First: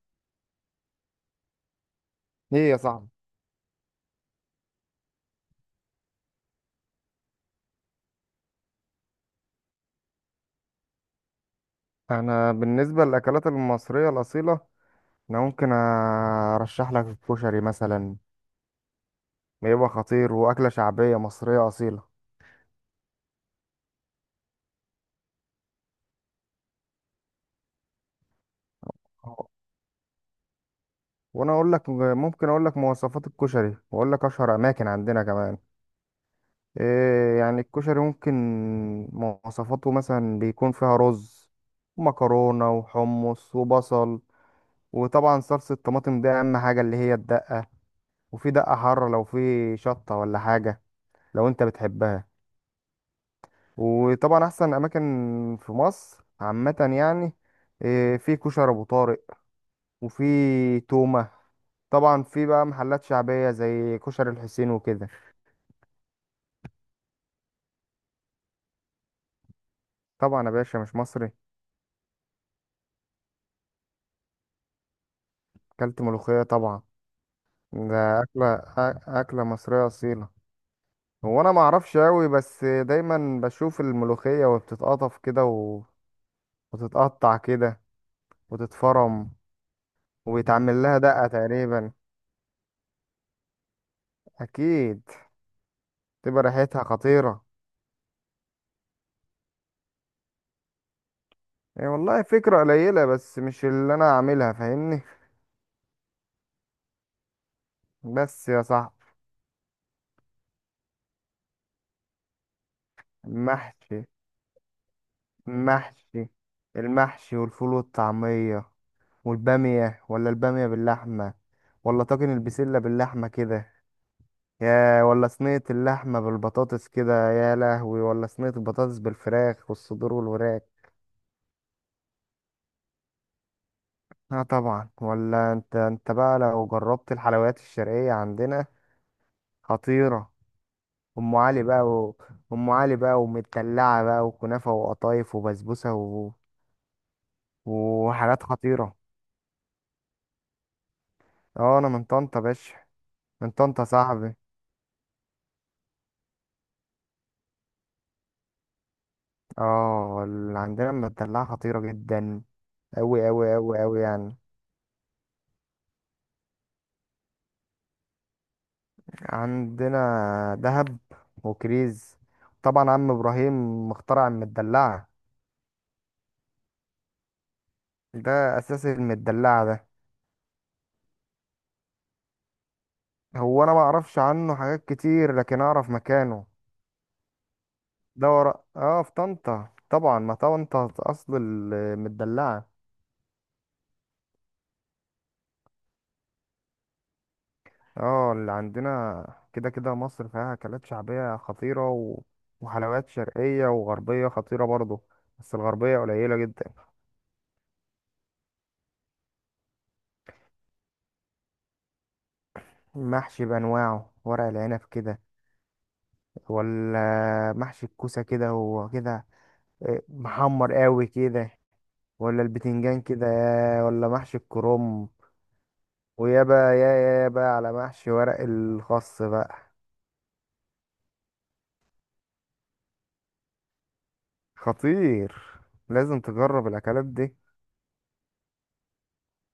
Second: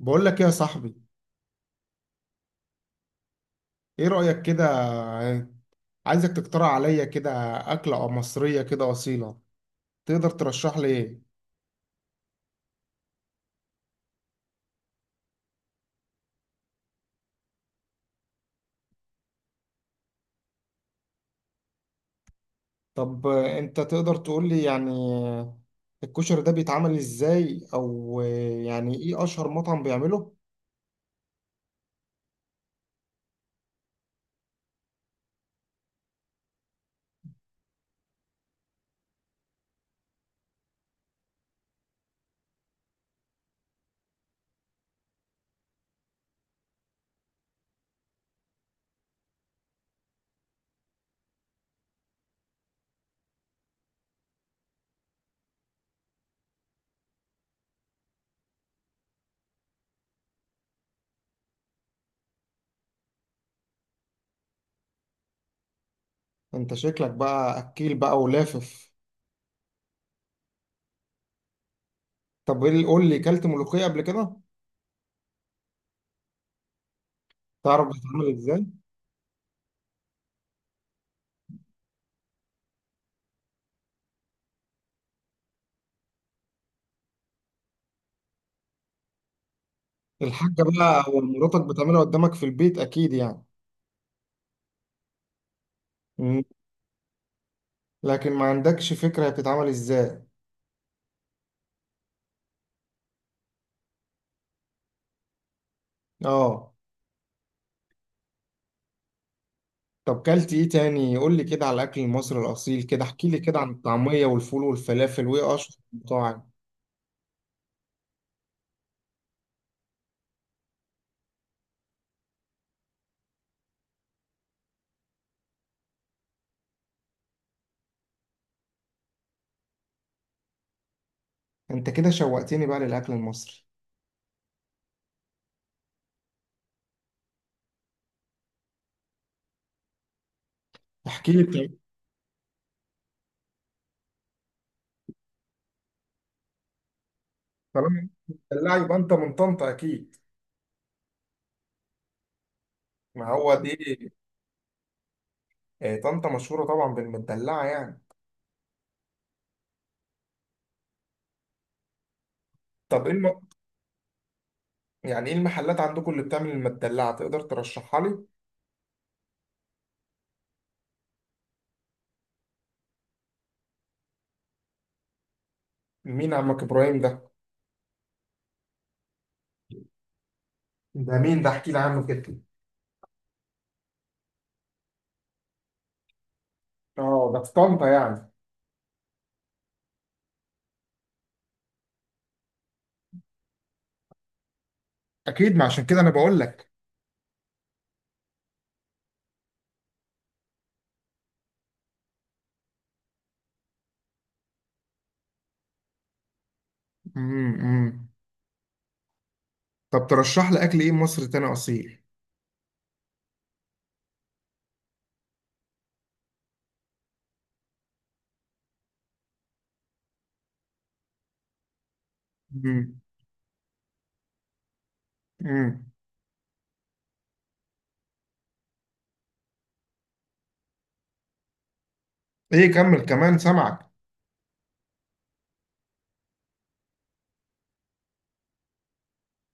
بقول لك إيه يا صاحبي؟ ايه يا صاحبي. ايه رأيك كده؟ عايزك تقترح عليا كده أكلة أو مصرية كده أصيلة. تقدر ترشح لي ايه؟ انا بالنسبه للاكلات المصريه الاصيله، انا ممكن ارشح لك الكشري مثلا. بيبقى خطير، واكله شعبيه مصريه اصيله. طب انت تقدر تقول لي يعني الكشري ده بيتعمل ازاي او يعني ايه اشهر آه. مطعم بيعمله؟ وانا اقول لك، ممكن اقول لك مواصفات الكشري واقول لك اشهر اماكن عندنا كمان. إيه، يعني الكشري ممكن مواصفاته مثلا بيكون فيها رز ومكرونه وحمص وبصل، وطبعا صلصه الطماطم دي اهم حاجه، اللي هي الدقه. وفي دقه حاره لو في شطه ولا حاجه، لو انت بتحبها. وطبعا احسن اماكن في مصر عامه يعني إيه، في كشري ابو طارق، وفي تومه. طبعا في بقى محلات شعبيه زي كشري الحسين وكده. انت شكلك بقى اكيل بقى ولافف. طبعا يا باشا، مش مصري؟ طب قول لي، كلت ملوخية قبل كده؟ اكلت ملوخيه طبعا. تعرف ده بتتعمل ازاي؟ اكله مصريه اصيله. هو انا ما اعرفش قوي، بس دايما بشوف الملوخيه وبتتقطف كده وتتقطع كده، وتتفرم. الحاجة ويتعمل لها بقى أو دقه مراتك تقريبا، بتعملها قدامك في البيت اكيد يعني. اكيد. مم. تبقى ريحتها خطيره. لكن ما عندكش فكرة هي بتتعمل ازاي. هي والله فكرة قليلة، بس مش اللي أنا عاملها، فاهمني. اه. بس يا صاحبي، طب كلت ايه تاني؟ قول لي كده على الاكل المصري الاصيل، كده احكي لي كده عن المحشي الطعميه والفول والفلافل، وايه اشهر المحشي المطاعم؟ المحشي، والفول والطعمية، والبامية، ولا البامية باللحمة، ولا طاجن البسلة باللحمة كده، يا ولا صينية اللحمة بالبطاطس كده، يا لهوي، ولا صينية البطاطس بالفراخ والصدور والوراك. انت كده شوقتني بقى للاكل المصري. اه طبعا. ولا انت بقى لو جربت الحلويات الشرقية عندنا خطيرة. احكي ام لي علي طيب. بقى و... ام علي بقى ومدلعه بقى وكنافه وقطايف وبسبوسه طالما وحاجات مدلعه، يبقى خطيره. انت من طنطا اكيد. اه انا من طنطا باشا. ما من هو دي. طنطا صاحبي. آه، طنطا مشهوره طبعا بالمدلعه يعني. اه اللي عندنا المدلعه خطيره جدا. طب اوي اوي اوي اوي يعني. يعني ايه المحلات عندكم اللي بتعمل المدلعه؟ تقدر ترشحها لي؟ عندنا دهب وكريز، طبعا عم ابراهيم مخترع المدلعه. مين عمك ابراهيم ده؟ ده اساس المدلعه ده. ده مين ده؟ احكي لي عنه كده. هو انا ما اعرفش عنه حاجات كتير، لكن اعرف مكانه. اه، ده في طنطا يعني. دورة اه في طنطا طبعا، ما طنطا اصل المدلعة. اكيد، ما عشان كده انا بقول لك. اه اللي عندنا كده كده، مصر فيها اكلات شعبية خطيرة، و... وحلويات شرقية وغربية خطيرة برضو. بس الغربية قليلة جدا. أمم. طب ترشح لي اكل ايه مصري تاني اصيل. محشي بأنواعه، ورق العنب كده، ولا محشي الكوسة كده وكده. إيه، محمر قوي كده، ولا مم. البتنجان كده، ولا محشي الكرنب. مم. ويا بقى يا بقى على محشي ورق الخاص بقى. ايه، كمل كمان سامعك. خطير، لازم تجرب الاكلات دي.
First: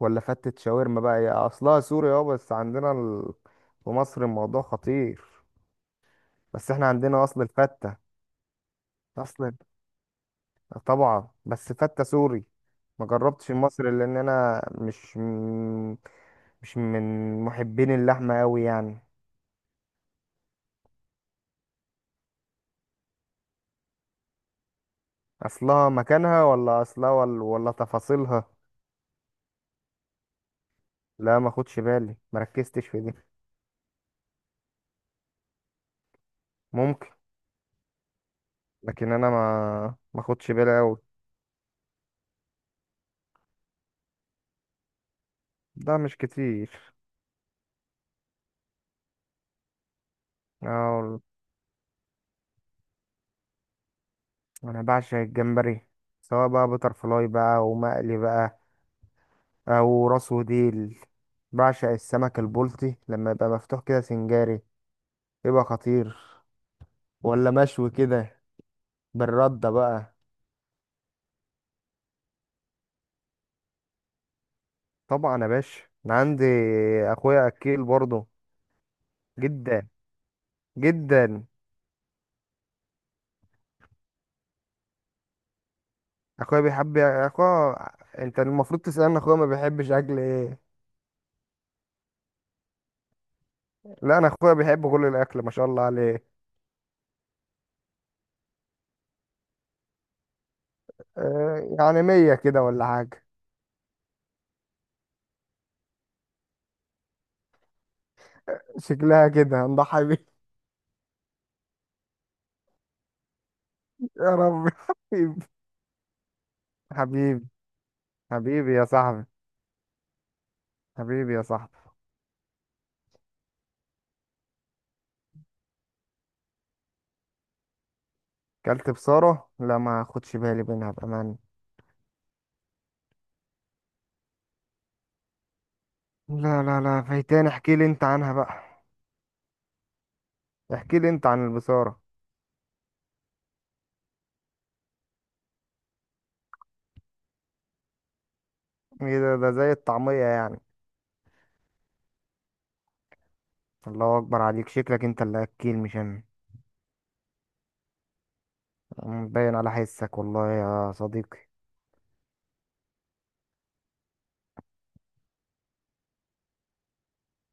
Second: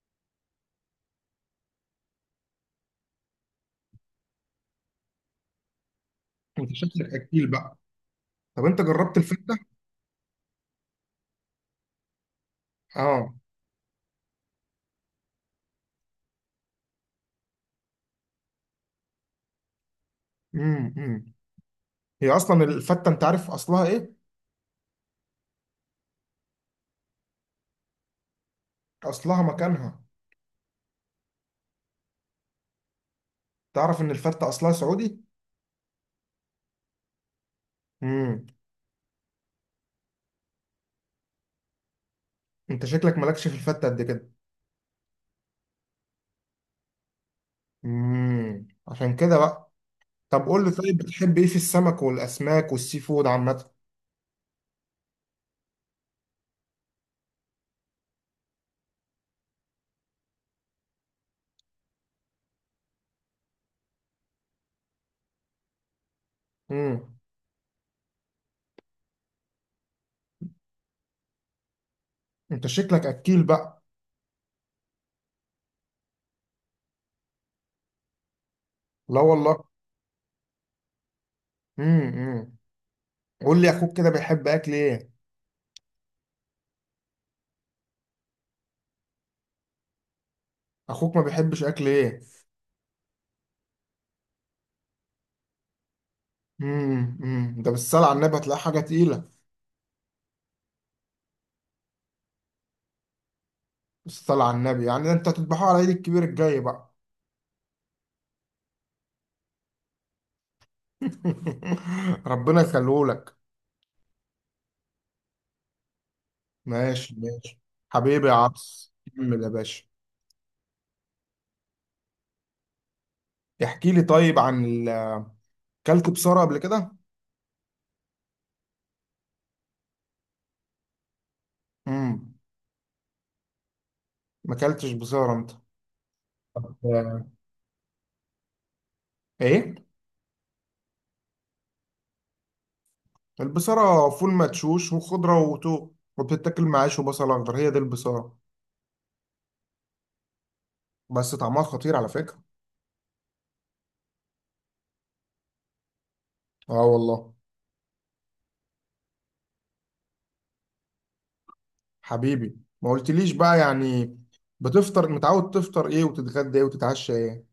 ولا فتة شاورما، بقى هي اصلها سوري، اه بس عندنا في مصر الموضوع خطير. بس انت احنا شكلك عندنا اصل اكيل بقى. الفتة. طب انت جربت اصل. الفته؟ طبعا بس فتة سوري. ما اه. جربتش المصري، لان انا مش من محبين اللحمة قوي يعني. مم. مم. هي اصلا الفته، انت عارف اصلها ايه؟ اصلها مكانها، ولا اصلها، ولا تفاصيلها. اصلها مكانها. لا ما خدش بالي، ما ركزتش في دي. تعرف ان الفته اصلها سعودي؟ ممكن، مم. لكن انا ما خدش بالي قوي. انت شكلك مالكش في الفته قد كده. ده مش كتير. مم. عشان كده بقى. طب قول اه لي طيب، والله. بتحب ايه في السمك والاسماك والسي فود عامه؟ انا بعشق الجمبري، سواء بقى بتر فلاي بقى ومقلي بقى، او راس وديل. بعشق السمك البلطي لما يبقى مفتوح كده سنجاري، يبقى خطير، مم. ولا مشوي كده بالردة بقى. انت شكلك اكيل بقى. طبعا يا باشا، انا عندي اخويا اكيل برضه. لا والله. جدا جدا. مم. مم. قول لي اخوك كده بيحب اكل ايه؟ اخويا بيحب اخويا، انت المفروض تسألني اخويا ما بيحبش اكل ايه. اخوك ما بيحبش اكل ايه؟ لا، انا اخويا بيحب كل الاكل، ما شاء الله عليه. امم، ده بالصلاة على النبي هتلاقي حاجة تقيلة. آه، يعني مية كده ولا حاجة. بالصلاة على النبي يعني ده انت هتذبحوه على عيد الكبير الجاي بقى. شكلها كده هنضحي بيه. ربنا يخليهولك. يا رب حبيبي. ماشي حبيبي. ماشي. حبيبي يا حبيبي يا عبس، صاحبي. كمل يا باشا. حبيبي يا صاحبي. احكي لي طيب اكلت بصارة قبل كده؟ كلت بصارة؟ لا ما اخدش بالي منها بأمان. امم. ما اكلتش بصارة انت؟ لا طب، لا لا، فايتاني، احكي لي انت عنها بقى. ايه؟ احكي لي انت عن البصارة. البصارة فول مدشوش وخضرة وتو، وبتتاكل مع عيش وبصل اخضر، هي دي البصارة. ايه ده؟ ده زي الطعمية يعني. بس طعمها خطير على فكرة. الله اكبر عليك، شكلك انت اللي اكيل مش انا. اه والله. باين على حسك والله يا صديقي. حبيبي، ما قلتليش بقى يعني. بتفطر متعود تفطر ايه وتتغدى ايه وتتعشى ايه؟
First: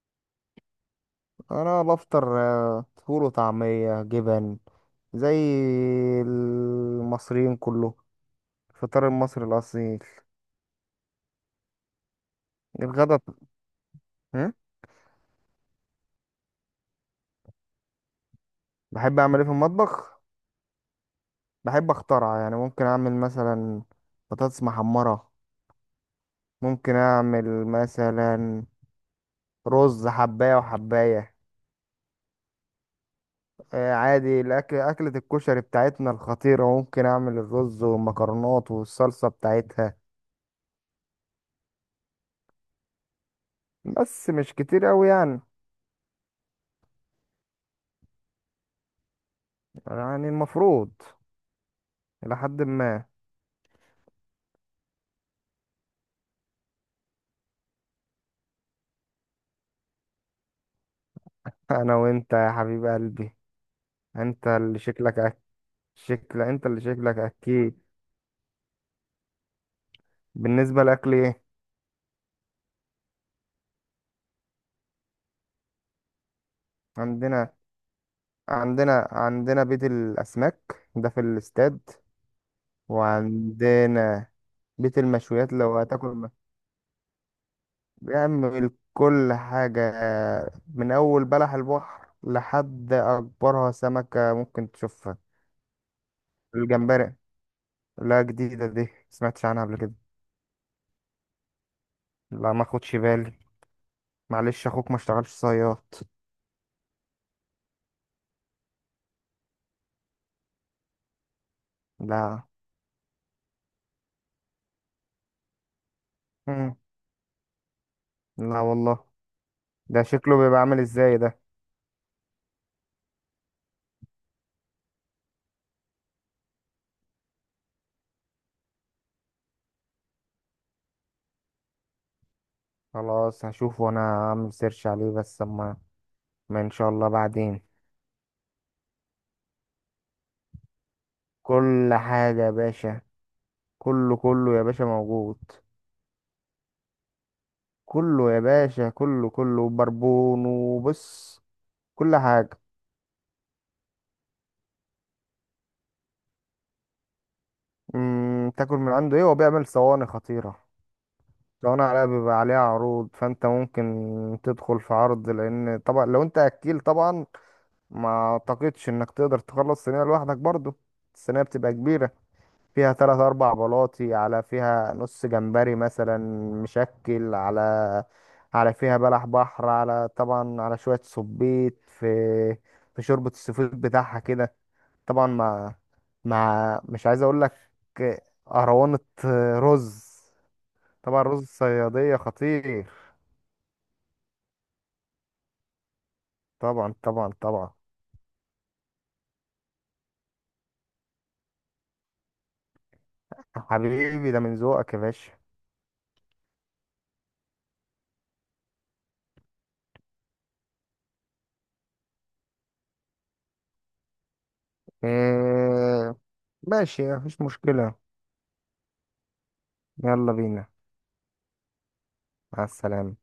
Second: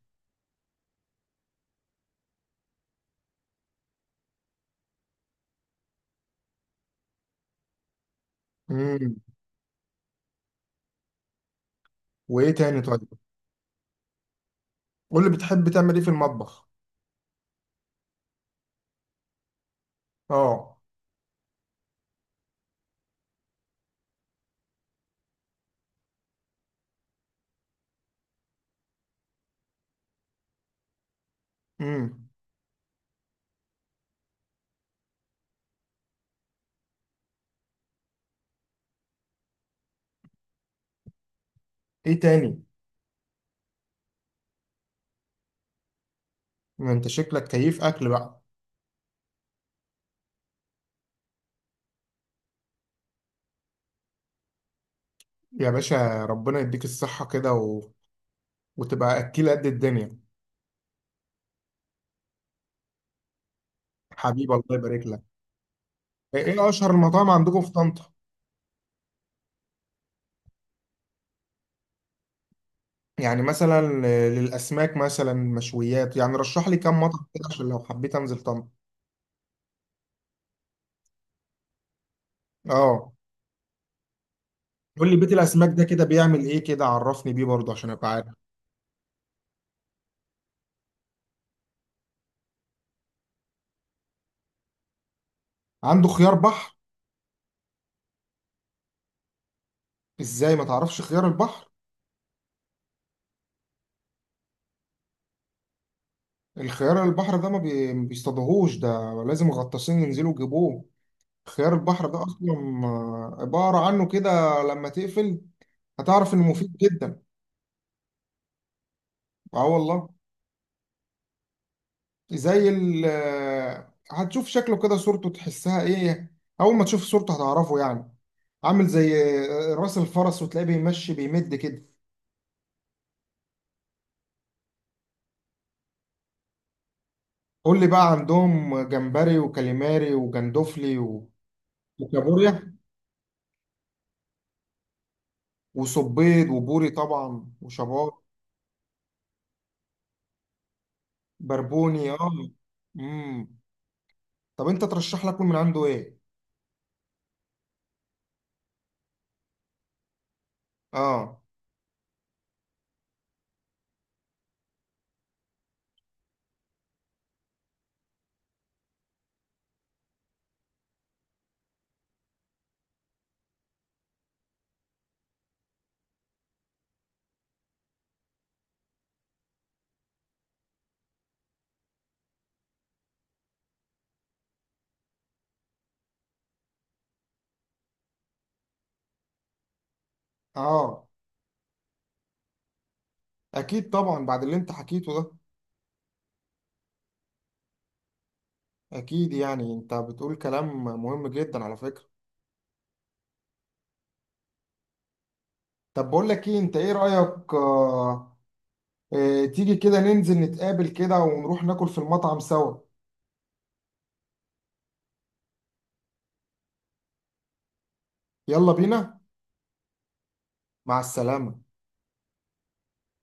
انا بفطر فول وطعمية جبن، زي المصريين كله. الفطار امم. المصري الاصيل. وايه تاني طيب؟ الغدا ب- هم؟ قول لي بتحب تعمل ايه في المطبخ. بحب اعمل ايه في المطبخ؟ اه. بحب اخترع، يعني ممكن اعمل مثلا بطاطس محمرة، ممكن اعمل مثلا رز حباية وحباية. امم. آه، عادي الاكل، اكلة الكشري بتاعتنا الخطيرة، ممكن اعمل الرز والمكرونات والصلصة بتاعتها. ايه تاني؟ بس مش كتير اوي يعني، ما انت شكلك كيف اكل بقى. يعني المفروض الى حد ما. يا باشا، ربنا يديك الصحة كده. وتبقى اكيل قد الدنيا. انا وانت يا حبيب قلبي. انت حبيبي، الله اللي يبارك شكلك لك. أك... شكل، ايه انت إيه اللي اشهر شكلك المطاعم عندكم في اكيد. طنطا؟ بالنسبة لاكل ايه؟ يعني مثلا للاسماك، مثلا مشويات، يعني رشح لي كام مطعم كده عندنا، عشان لو حبيت انزل طنطا. عندنا بيت الاسماك، ده في الاستاد. اه. وعندنا بيت قول لي بيت المشويات، الاسماك ده كده بيعمل ايه؟ كده عرفني بيه برضه عشان ابقى عارف. بيعمل كل حاجة، من أول بلح البحر لحد أكبرها سمكة ممكن تشوفها. عنده خيار بحر؟ الجمبري. لا، جديدة دي، سمعتش عنها قبل كده. ازاي ما تعرفش خيار البحر؟ لا ما خدش بالي، معلش أخوك ما اشتغلش صياد. الخيار البحر ده ما بيصطادوهوش ده. لازم غطاسين ينزلوا يجيبوه. خيار البحر ده لا. اصلا. آه، ابقى اقرا عنه كده لما تقفل. هتعرف انه مم. مفيد جدا. لا والله. اه ده والله. شكله بيبقى عامل ازاي ده؟ زي ال آه، هتشوف شكله كده صورته تحسها ايه. اول ما تشوف صورته هتعرفه يعني. عامل زي راس الفرس وتلاقيه بيمشي بيمد كده. خلاص هشوفه، انا هعمل سيرش عليه بس اما، ما ان شاء الله بعدين. قول لي بقى، عندهم جمبري وكاليماري وجندوفلي كل حاجة يا وكابوريا، باشا. كله كله يا باشا، موجود. وصبيد وبوري طبعا وشبار. كله يا باشا، كله كله، بربون وبص. بربوني كل اه. حاجة. امم. طب انت ترشح لك من عنده ايه؟ تاكل من عنده ايه؟ هو بيعمل صواني خطيرة. اه. صواني عليها، بيبقى عليها عروض، فانت ممكن تدخل في عرض، لان طبعا لو انت اكيل طبعا، ما اعتقدش انك تقدر تخلص صينية لوحدك برضو. الصينية بتبقى كبيرة، فيها تلات اربع بلاطي، على فيها نص جمبري مثلا مشكل، على فيها بلح بحر، على طبعا على شوية صبيط، في شوربة السفود بتاعها كده، طبعا مع مش عايز اقول لك، اهرونة، رز. اه. طبعا رز الصيادية خطير. اكيد طبعا بعد اللي انت حكيته ده. طبعا طبعا طبعا. اكيد، يعني انت بتقول كلام مهم جدا على فكرة. حبيبي، ده من ذوقك يا باشا. طب بقول لك ايه، انت ايه رأيك؟ تيجي كده ننزل نتقابل كده ونروح ناكل في المطعم سوا. إيه، ماشي، مفيش مشكلة. يلا بينا. يلا بينا. مع السلامة. مع السلامة.